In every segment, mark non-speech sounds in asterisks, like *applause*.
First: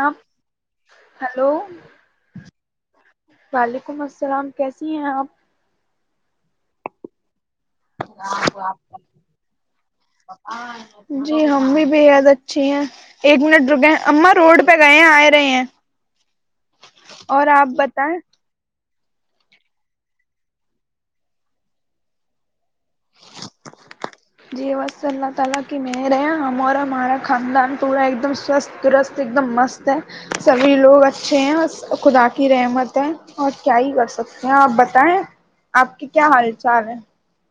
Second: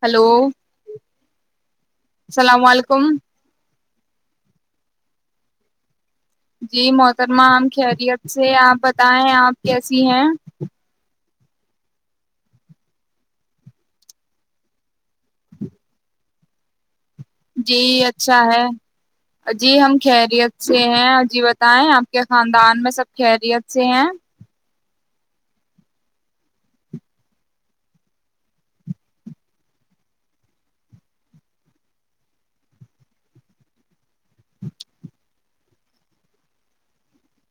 آ hello hello السلام علیکم ولیکم السلام کیسی ہیں آپ جی محترمہ عام خیریت سے آپ بتائیں آپ کیسی ہیں جی ہم بھی بےحد اچھی ہیں ایک منٹ رکیئے اا روڈ پہ گئے ہیں آ رہے ہیں اور آپ جی بتائیں اچھا ہے جی ہم خیریت سے ہیں جی بتائیں آپ کے خاندان ان میں سب خیریت سے ہیں *inaudible*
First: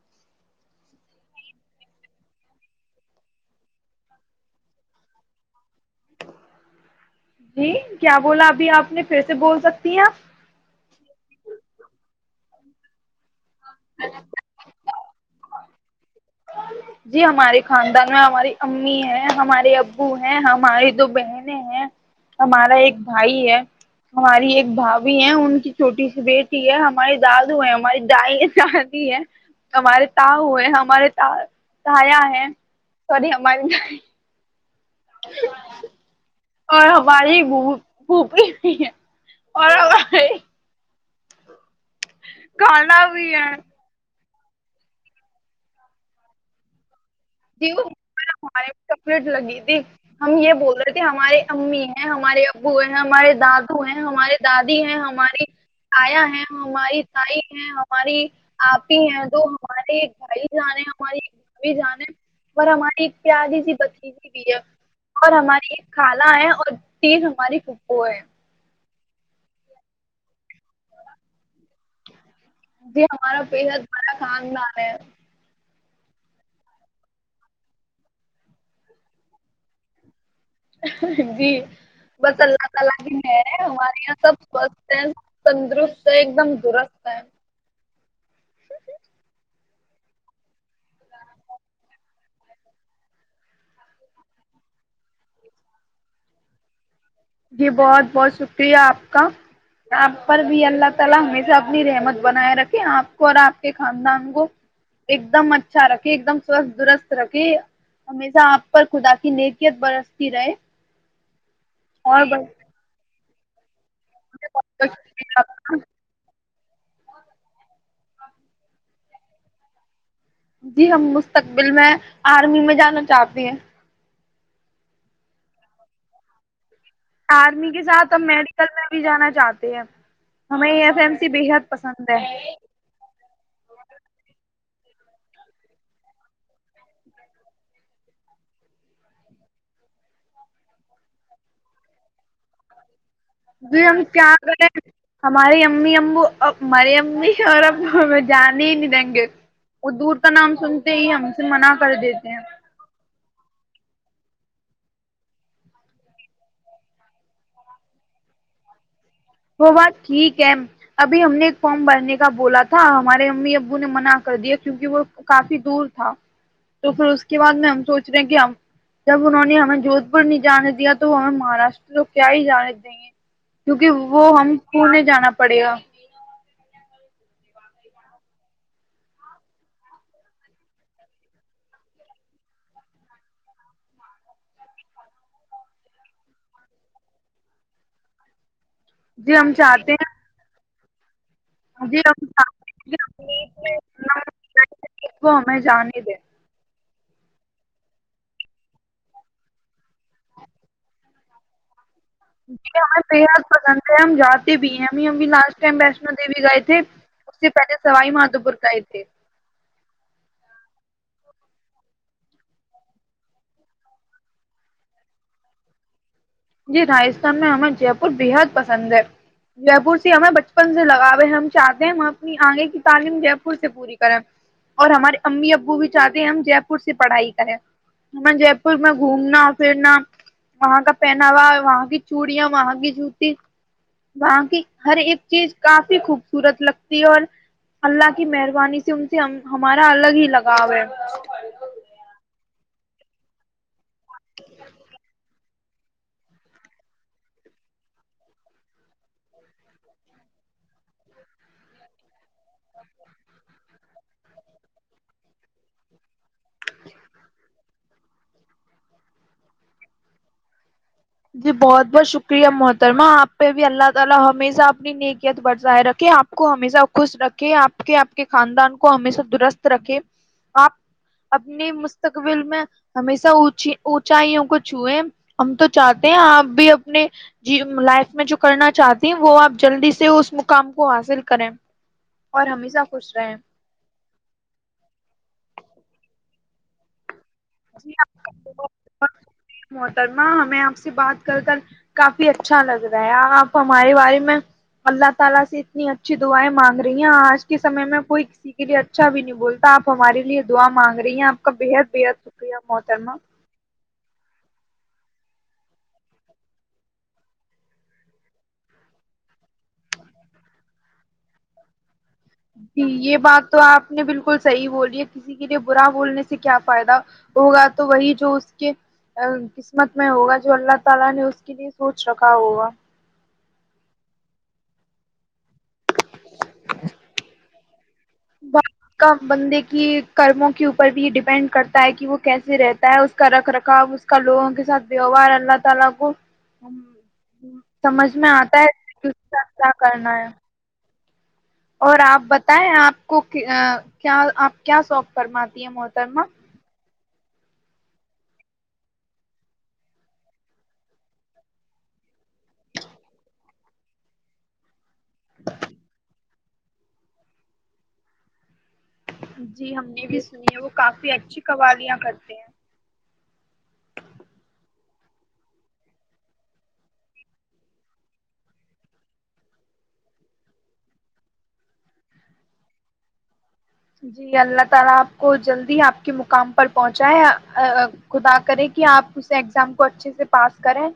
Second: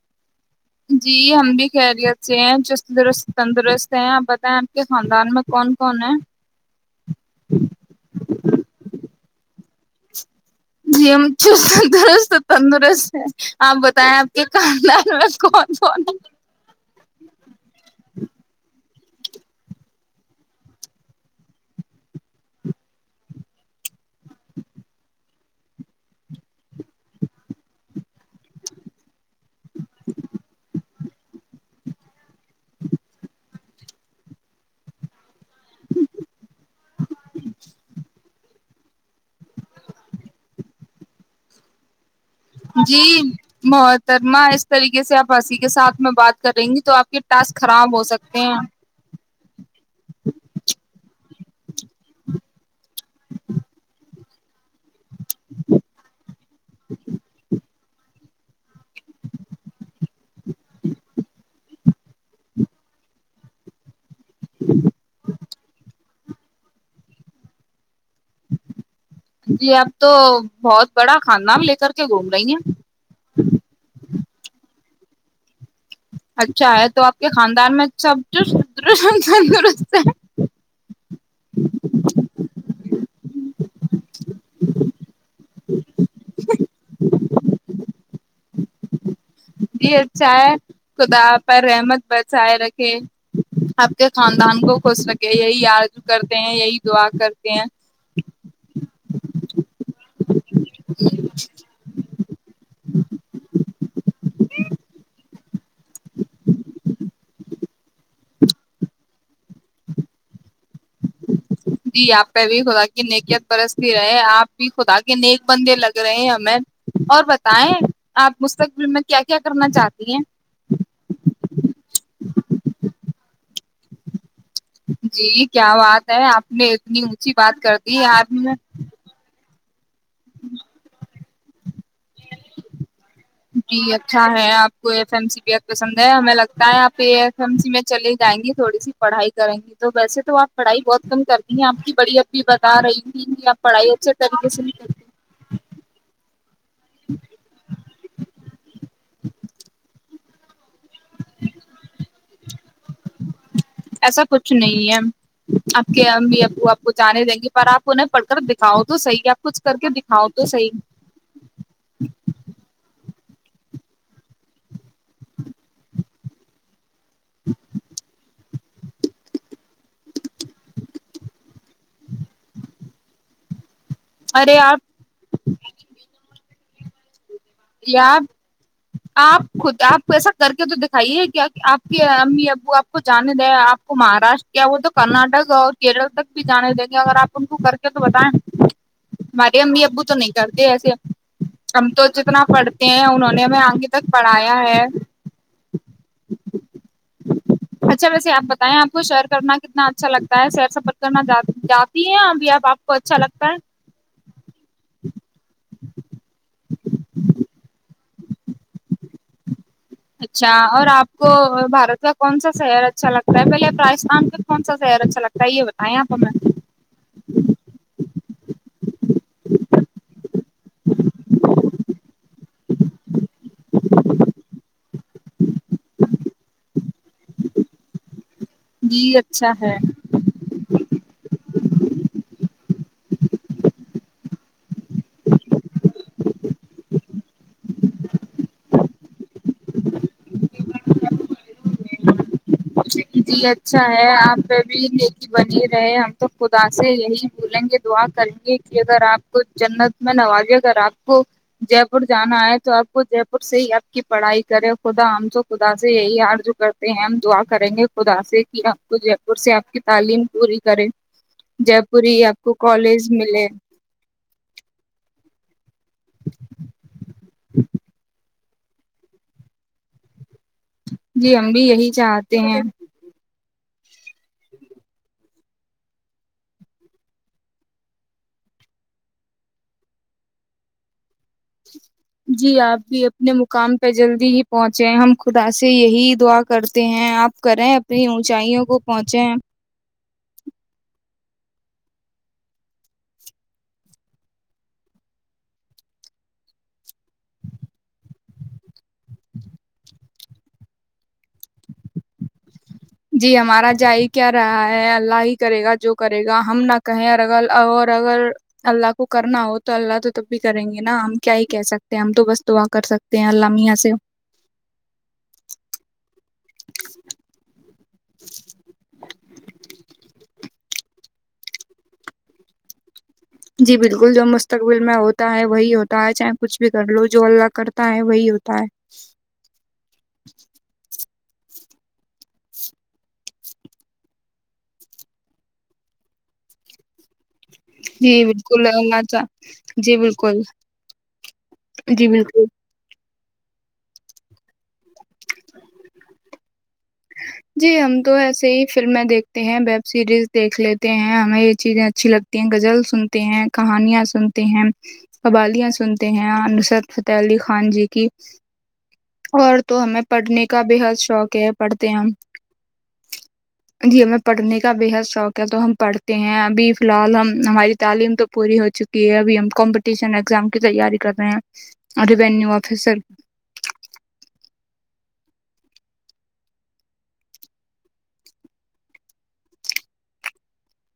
جی ہم بھی خیریت سے ہیں چرست تندرست ہیں آپ بتائیں آپ کے خاندان میں کون کون ہیں جی کیا بولا ابھی آپ نے پھر سے بول سکتے جی چو درس تندرست ہے آپ بتائیں آپ کے کاندال بس کون *inaudible* می ہے ہمارے ابو ہے ہماری دو بہن ہیں ہمارا ایک بھائی ہے ہماری ایک بھبھی ہے ان کی چھوٹی سی بیٹی ہے ہمارے دادو ہے ہماری دائی دادی ہے ہمارے تاؤئے ہمارے سایا ہے سوری ہماری *unintelligible* *inaudible* اور ہماری بھوپی *inaudible* جی کانا بھی ہے بہت درما اس طریقے سے آپ ہنسی کے ساتھ میں بات کر رہیں گی تو آپ کے س خراب ہو سکتے ہیں ی ہم یہ بول رہے تھے ہمارے امی ہیں ہمارے ابو ہیں ہمارے دادو ہیں ہمارے دادا دادی ہیں ہماری آیا ہے ہماری تائی ہیں ہم ہماری آپ ہی ہیں جو ہمارے ایک بھائی جانے ہماری ایک بھ بھی جانے اور ہماری ایک پیاری سی پتلی بھی اور ہماری کان ہے اور تیز ہماری کپو ہے جی اب تو بہت بڑا کھانا ل جی ہمارا پ بڑا کاند ہے اچھا ہے تو آپ کے خاندان میں سب تندرست ہے جی بس اللہ تعالا کی ہے ہمارے یہاں سب سوستھ ہے تندرست ہے ایک دم درست ہے جی اچھا ہے خدا پر رحمت بچائے رکھے آپ کے خاندان کو خوش رکھے یہی آارو کرتے ہیں یہی دعا کرتے ہیں جی بہت بہت شکریہ آپ کا آپ پر بھی اللہ تعالا ہمیشہ اپنی رحمت بنائے رکھے آپ کو اور آپ کے خاند نانگو ایک دمچ اچھا رکھے ایک دم سوستھ درست رکھے ہمیشہ آپ پر خدا کی نکیت برستی رہے جی جی اور آپ پہ بھی خدا کہ نے کیا سہی پ رہے آپ بھی خدا کے نیک بندے لگ رہے ہیں ہمیں اور بتائیں آپ مستقبل میں کیا کیا کرنا چاہتے جی ہم مستقبل میں آرمی میں جانا چاہتے ہیں جی کیا بات ہے آپ نے اتنی اونچی بات آرمی کر کے دی ساتھ ا آپ نے میڈیکل میں بھی جانا چاہتے ھم ہمیں یہ پ بےحد پسند ہے جی اچھا ہے آپ کو ایف ایم سی بی پسند ہے ہمیں لگتا ہے آپے ایف ایم سی میں چلے جائیں گی تھوڑی سی پڑھائی کریں گی تو ویسے تو آپ پڑھائی بہت کم کرتی ہیں آپ کی بڑی اب بھی بتا رہی ہوں جی ہم کیا کریں ہماریے امی امبو اب مری امی اور اب ہمیں جانے ہی نہیں دیں گے وہ دور کا نام سنتے ہی ہم سے منع کر دیتے ہیں ایسا کچھ نہیں ہے آپ کے امی ابو آپ کو جانے دیں گی پر آپ انہیں پڑھ کر دکھاؤ تو صحیح آپ کچھ وہ کر کے بات دکھاؤ ٹھیک تو ہے صحیح ابھی ہم نے ایک فارم بھرنے کا بولا تھا ہمارے امی ابو نے منع کر دیا کیونک وہ کافی دور تھا تو پھر اس کے بع میں ہم سوچ رہے ہیں کہ ہم جب انہوں نے ہمیں جوھ پور نہیں جانے دیا تو وہ ہمیں مہاراشٹر تو کیا ہی جانے دیں گے کیونکہ وہ ہم ارے آپ پونے جانا پڑے گا یا آپ خود آپ کو ایسا کر کے تو دکھائیے کیا آپ کے امی ابو آپ کو جانے دیں آپ کو مہاراشٹر کیا وہ تو کرناٹک اور کیرل تک بھی جانے دیں گے اگر آپ ان کو کر کے تو بتائیں جی ہم ماری امی چاہتے ابو ہیں تو نہیں کرتی دیا سیا جی چاہتے پڑھتے کہ ہیں انہوں نے ہمیں اپنی آگے تک پڑھایا ہے تہذیب کو ہمیں جانے دیں اچھا ویسے آپ بتائیں آپ کو سئر کرنا کتنا اچھا لگتا ہے سر سفر کرنا ہیں ابھی آپ جی آپ کو ہمیں اچھا بےحد لگتا پسند ہے ہم جاتے بھی ہیں ہم ہم بھی لاسٹ ٹائم ویشنو دیوی گئے تھے اس سے پہلے سوائی مادھو پور کا ہی تھے اچھا اور آپ کو بھارت کا کون سا شہر اچھا لگتا ہے پہلے ابراجستھان کا کون سا شہر اچھا لگتا ہے یہ بتائیں آپ ہمیں جی راجستھان میں ہمیں جے پور بےحد پسند ہے جے پور سے ہمیں بچپن سے لگاو ہے ہم چاہتے ہیں ہم اپنی آگے کی تعلیم جے پور سے پوری کریں اور ہمارے امی ابو بھی چاہتے ہیں ہم جے پور سے پڑھائی کریں ہم جے میں جی گھومنا اچھا ہے پھرنا وہاں کا وہاں کی چوڑیاں وہاں کی جوتی وہاں کی ہر ایک چیز کافی خوبصورت لگتی ہے اور اللہ کی مہربانی سے ان سے ہمارا الگ ہی لگاؤ ہے جی جی اچھا ہے آپ پ بھی بنی رہے ہم تو خدا سے یہی بولیں گے دعا کریں گے کہ اگر آپ کو جنت میں نوازے اگر آپ کو جے پور جانا ہے تو آپ کو جے پور سے ہی آپ کی پڑھائی کرے خدا ہم تو خدا سے یہی حارج کرتے ہیں ہم دعا کریں گے خدا سے کہ آپ کو جے پور سے آپ کی تعلیم پوری کرے جی جے بہت پور بہت ہی آپ شکریہ کو محترما کالج آپ ملے پہ بھی اللہ تعالی ہمیشہ آپ نے ن کیا بظاہر رکھ کہ آپ کو ہمیشہ خوش رکھے آپ کے آپ کے خاندان کو ہمیشہ درست رکھے آپ جی ہم بھی اپنی یہی چاہتے مستقبل ہیں میں ہمیشہ ا اونچائیوں کو چھوئے ہم تو چاہتے ہیں آپ بھی اپنے لائف میں جو کرنا چاہتے ہیں وہ آپ جلدی سے اس مقام کو حاصل کریں اور جی آپ ہمیشہ بھی خوش اپنے رہیں مقام پہ جلدی ہی پہنچے ہم خدا سے یہی دعا کرتے ہیں آپ کریں جی اپنی آپ کا اونچائیوں بہت کو بہت پہنچے شکریہ محترمہ ہمیں آپ سے بات کر کافی اچھا لگ رہا ہے آپ ہمارے بارے میں اللہ تعالی سے اتنی اچھی دعائیں مانگ رہی ہیں آج کے سمے میں کوئی کسی کے لیے اچھا بھی نہیں بولتا آپ ہمارے لیے دعا مانگ رہی ہیں آپ کا بےحد بےحد ج جی ہمارا *inaudible* کیا رہا ہے اللہ ہی کرے گا جو کرے گا ہم نہ کہیں اور ا اور اگر اللہ کو کرنا ہو تو اللہ تو تب بھی کریں گے نا ہم کیا ہی کہہ سکتے ہیں ہم تو بس دعا جی کر یہ سکتے ہیں اللہ بات تو میاں سے آپ نے بالکل صحیح بولی ہے کسی کے لیے برا بولنے سے کیا فائدا ہوگا وہی جو اس کے قسمت میں ہوگا جو اللہ تعالی نے اس کے لیے سوچ رکھا ہوا جی بالکل جو مستقبل میں ہوتا ہے وہی ہوتا ہے چاہے کچھ بھی کر لو جو اللہ کر کا بندے کی کرموں کے اوپر بھی ڈیپینڈ ڈپینڈ کرتا ہے کہ وہ کیسے رہتا ہے اس کا رکھ رکھاؤ اس کا لوگوں کے ساتھ ووہار اللہ تعالی کو جی سمجھ میں بالکل آتا ہے ہماں کہ اس کے ساتھ کیا جی کرنا ہے بالکل اور جی آپ بالکل بتائیں آپ کو کیا آپ کیا شوق فرماتی ہیں محترما جی ہم تو ایسے ہی فلمیں دیکھتے ہیں ویب سیریز دیکھ لیتے ہیں ہمیں یہ چیزیں اچھی لگتی ہیں غزل سنتے ہیں کہانیاں سنتے ہیں قبالیاں سنتے ہیں نسرد فتح علی خان جی کی اور جی تو ہم ہمیں نے بھی پڑھنے سنی کا ہے وہ بے حد کافی شوق اچھی ہے پڑھ قوالیاں کرتے ہیں جی میں پڑھنے کا بےحد تو ہم پڑھتے ہیں ابھی فی الحال ہم ہماری تعلیم تو پوری ہو چکی ہے ابھی ہم کمپٹیشن اگزام کی تیاری کر رہے ہیں ریوینیو آفیسر جی اللہ تعالا آپ کو جلدی آپ کے مقام پر پہنچائے خدا کرے کہ آپ اس ایگزام کو اچھے سے پاس کریں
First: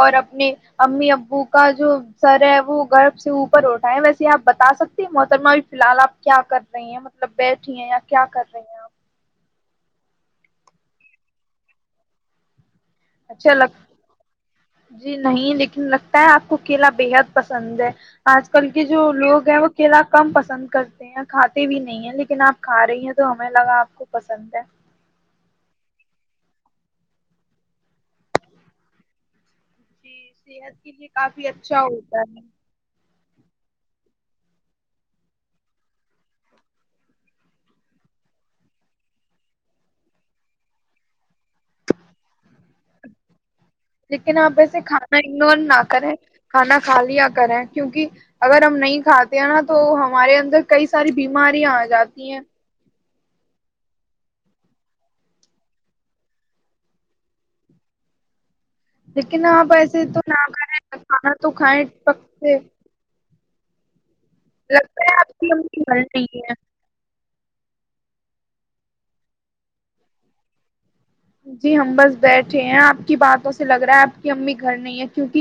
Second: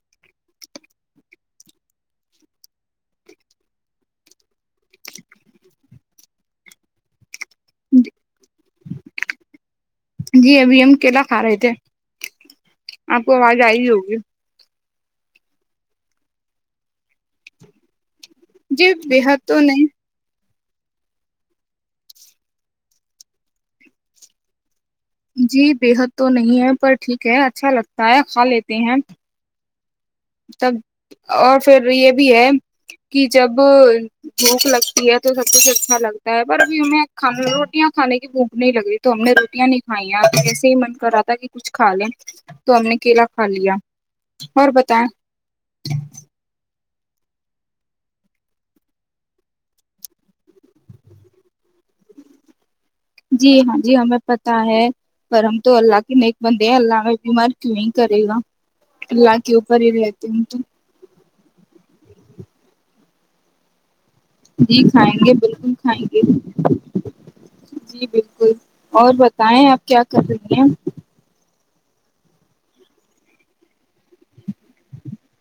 اور اپنے امی ابو کا جو سر ہے وہ گرب سے اوپر اٹھاے ی ویسے آپ بتا سکتے محترمہ ا فی الحال آپ کیا کر رہی ہیں مطلب بیٹھی ہیں یا کیا کر رہی ہیں آپ جی ابھی ہم کیلا کھا رہے تھے آپ کو اچھا آواز لگ آئی ہوگی جی نہیں لیکن لگتا ہے آپ کو کیلا بےحد پسند ہے آج کل کے جی جو بےحد لوگ ہیں تو وہ نہیں کلا کم پسند کرتے ہیں کھاتے بھی نہیں ہے لیکن آپ کھا رہی ہیں تو ہمیں لگا آپ کو پسند ہے جی بےحد تو نہیں ہے پر ٹھیک ہے اچھا لگتا ہے کھا لیتے ہیں جی تب صحت کے لیے کافی اور اچھا پھر یہ ہوتا بھی ہے کہ جب بھوک لگتی ہے تو سب کچھ اچھا لگتا ہے پر بھی ہمیں کھان روٹیاں کھانے کی بھوک نہیں لگ رہی تو ہم نے روٹیاں نہیں ہھ ویسے ہی من کر رہا تھا کہ کچھ کھا لے تو ہم نے کیلا کھ لیکن آپ ایسے کھانا انن نہ کریں کھانا کھا لیا کریں کیونکہ اگر ہم نہیں کھاتے ہیں نا تو ہمارے اندر کئی ساری بیماریاں آ جاتی ہیں جی ہاں جی ہمیں پتہ ہے پر ہم تو اللہ کے نیک بندے ہیں اللہ میں بیمار کیوں ہی کرے گا اللہ لیکن کے آپ اوپر ہی ایسے تو رہتے نہ ہیں کریں تو کھائ پکتے جی کھائیں گے آپ کی بالکل امی گھر کھائیں گے نہیں ہے جی بالکل اور بتائیں آپ کیا کر رہی ہیں جی ہم بس بیٹھے ہیں آپ کی باتوں سے لگ رہا ہے آپ کی امی گھر نہیں ہے کیوںک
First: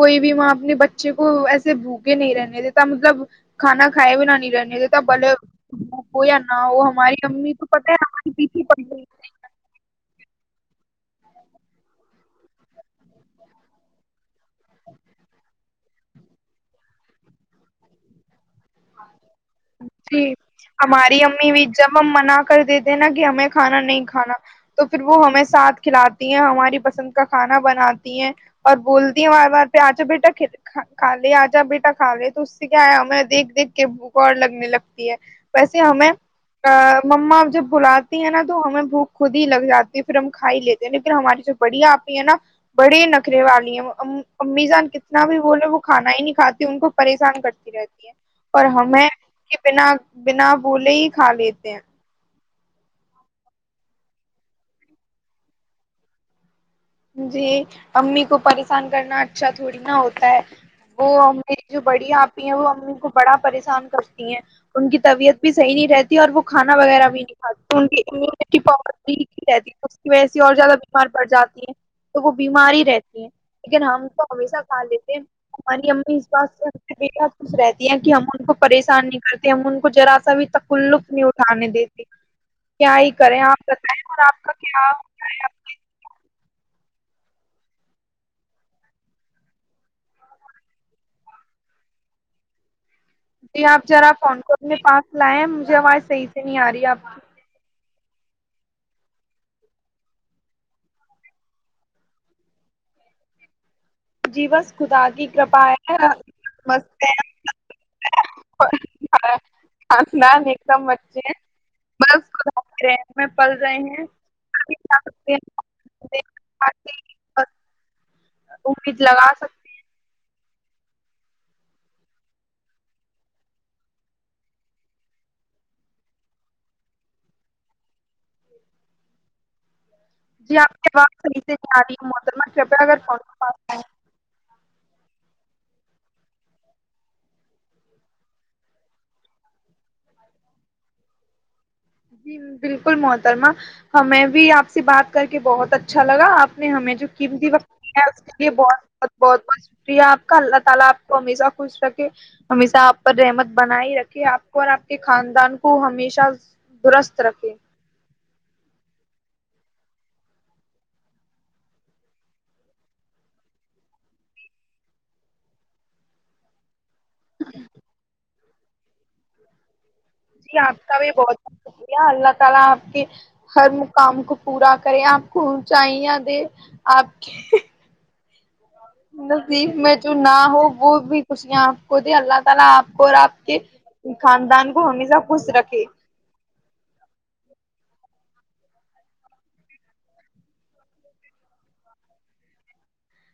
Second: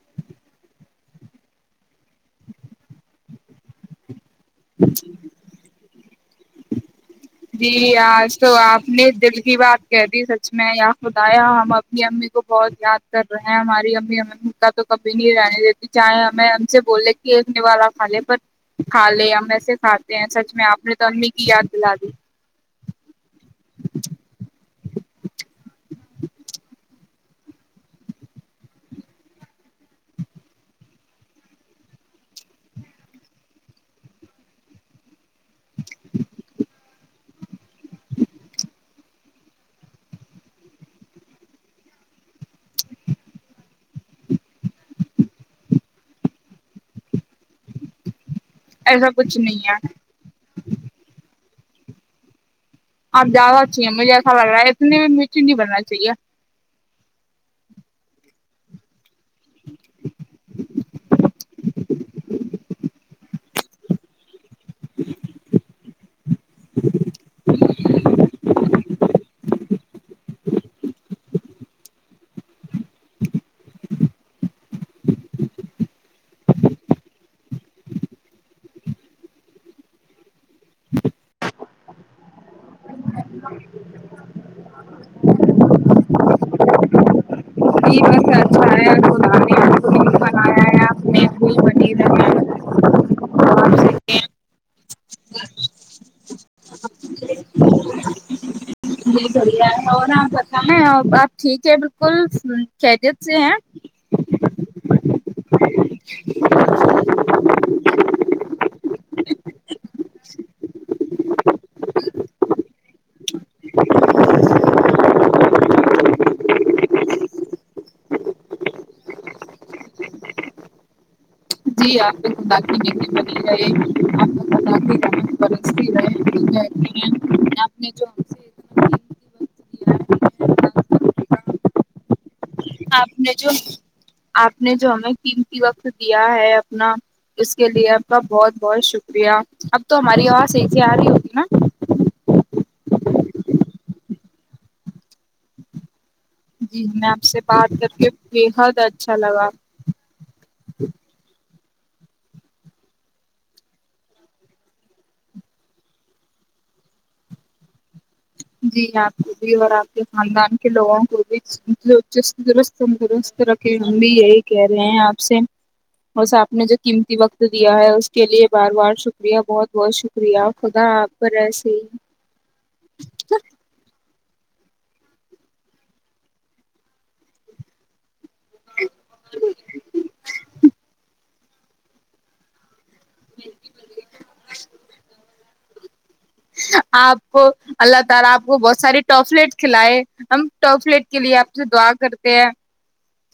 کوئی بھی ماں اپنے بچے کو ایسے بوکے نہیں رہنے دیتا مطلب کھانا کھائے بھی نہ نہیں رہنے تو بلے ہو ج نا ہاں وہ ہماری امی تو جی پتہ ہے ہمارے آج تو پیچھے پڑ آپ گئی نے دل کی بات کہہ دی س میں یا خدایا ہم اپنی امی کو بہت یاد کر رہے ہیں ہماری امی ہم کا تو کبھی نہیں رہنے دیتی چاہے ہمیں ہم سے بولے کہ ایک ن والا کھا لے پر کھا لے ہم سے کھاتے ہیں جی سچ میں آپ نے تو ہماری امی کی بھی یاد دلا جب دی ہم منع کر دیتے نا کہ ہمیں کھانا نہیں کھانا تو پھر وہ ہمیں ساتھ کھلاتی ہیں ہماری پسند کا کھانا بناتی ہیں اور بولتی ہیں بار بار پہ آجا بیٹا کا لے آجا بیٹا کھ لے تو اس سے کیا ہےیا ہمیں دیکھ دیکھ کے اور لگنے لگتی ہے ویسے ہمیں مما جب بلاتی ہے نا تو ہمیں بھوک خود ہی لگ جاتی ہے پھر ہم کھائی لیتے ہیں لیکن ہماری جو بڑیا آپ ہی ہے نا بڑی نخرے والی ہیں امی جان کتنا بھی بولے وہ کھانا ہی نہیں کھاتی ان کو پریشان کرتی رہتی ہے اور ہمیں ایسا کچھ کہ نہیں ہے بنا بنا بوولے ہی کھ *unintelligible* آپ زیادہ اچھی ہیں مجھے ایسا لگ رہا ہے اتنے بھی مچ نہیں بننا چاہیے جی امی کو پریشان کرنا اچھا تھوڑی نا ہوتا ہے وہ میری جو بڑی آپی ہیں وہ امی کو بڑا پریشان کرتی ہیں ان کی طبیعت بھی صحی نہیں رہتی اور وہ کھانا وغیرہ بھی نہیں کاتی ان کی امیونٹی پاور لیک ہی رہتی ہے تو اس کی وجہ سے اور زیادہ بیمار پڑ جاتی ہیں تو وہ بیمار ہی رہتی ہیں لیکن ہم کو ہمیشہ کھا لیتے ہیں ہماری امی اس بات سے ہمیش خوش رہتی ہیں کہ ہم ان کو پریشان نہیں کرتے ہم ان کو جذرا سا بھی تکلف نہیں اٹھانے دیتی کیا ہی کریں آپ بتائیں اور آپ کا کیا ہوتا ہے *unintelligible* جی بس اچھا ہے خدا نے آپ کو نہیں بنایا ہے آپ نے بنی رہے جی آپ ذرا فون کونے پاس لائے مجھے آواز صحیح سے نہیں آ رہی ہے آپ کی *unintelligible* آپ ٹھیک ہے بالکل کییدیت سے ہیں جی بس خدا کی کرپا ہے م آسمان ایک دم مے بس خدا کر میں پل رہئے ہیں *unintelligible* امید لگا سکتے ہیں جی آپپ نے *unintelligible* جی آپ کے ب صحیح سے ج آ رہی ہوں آپ نے جو آ *unintelligible* آ نے جو ہمیں قیمتی وقت دیا ہے اپنا اس کے لیے آپ کا بہت بہت شکریہ اب تو ہماری آواز صحیح آ رہی ہوتی نا جی بالکل محترما ہمیں بھی آپ سے بات کر کے بہت اچھا اچھا لگا اپ نے جی ہمیں جو آپ سے قیمتی بات کر ہے اس کے لیے بےحد بہت اچھا بہت لگا شکریہ اپ کا اللہ تعالی اپ کو ہمیشہ خوش خوش رکھے ہمیشہ آپ پر رحمت بنا ہی رکھے آپ کو اور آپ کے خاندان کو ہمیشہ درست رکھے *unintelligible* جی آپ کو بھی اور آپ کے خاندان کے لوگوں کو بھی درست تندرست رکھے ہم بھی یہی کہہ رہے ہیں آپ سے بس آپ نے ج قیمتی وقت دیا ہے اس کے لیے بار بار شکریہ بہت بہت شریہ جی آپ کا بھی بہت بت شکریہ اللہ تعالی آپ کہ ہر مقام کو *unintelligible* پورا کریں آپ کو اونچائیا دے آپ کے نیب میں جو نہ ہو وہ بھی خشیا آپ کوود اللہ تعالی آ اور آپ کے خاندان کو ہمیشہ خوش رکھ ج آپ کو اللہ تعالی آپ کو بہت سارے ٹافلیٹ کھلائے ہم ٹافلیٹ کے لیے آپ سے دعا کرتے ہیں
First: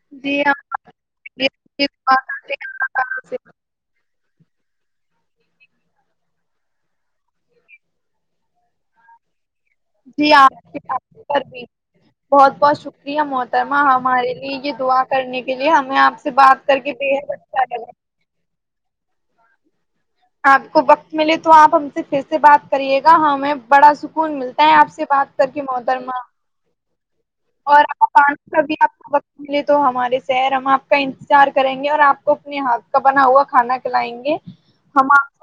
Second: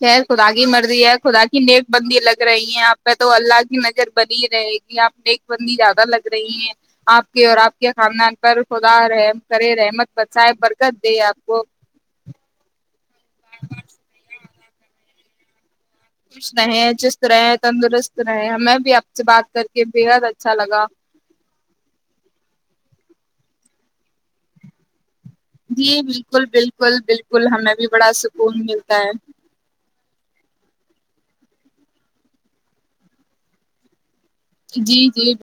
خر جی خدا کی ہم مرضی ہے خدا کی نیک بندی لگ رہی ہے آپ پہ تو اللہ کی نظر بنی رہے گی آپ نیک بندی زیادہ لگ رہی ہیں آپ کے اور آپ خاندان پر خدا رحم کرے رحمت جی بسائے برکت اپ دے آپ پر کو بھی بہت بہت شکریہ محترما ہمارے لیے دعا کرنے کے لیے ہم خوش رہے چست رہے تندرست رہے ہمیں بھی آپ سے بات کر کے بےحد اچھا آپ کو لگا وقت ملے تو آپ ہم سے پھر سے بات کریے ہاںیں بڑا سکون ملتا ہے آپ سے بات کر کے جی محترمہ بالکل بالکل بالکل ہمیں اور بھی بڑا آپ سکون ملتا ہے سر ہم آپ کا انتظار کریں گے اور آپ کو اپنے ہاتھ کا بنا ہوا کھانا کھلائیں گے جی ہم جی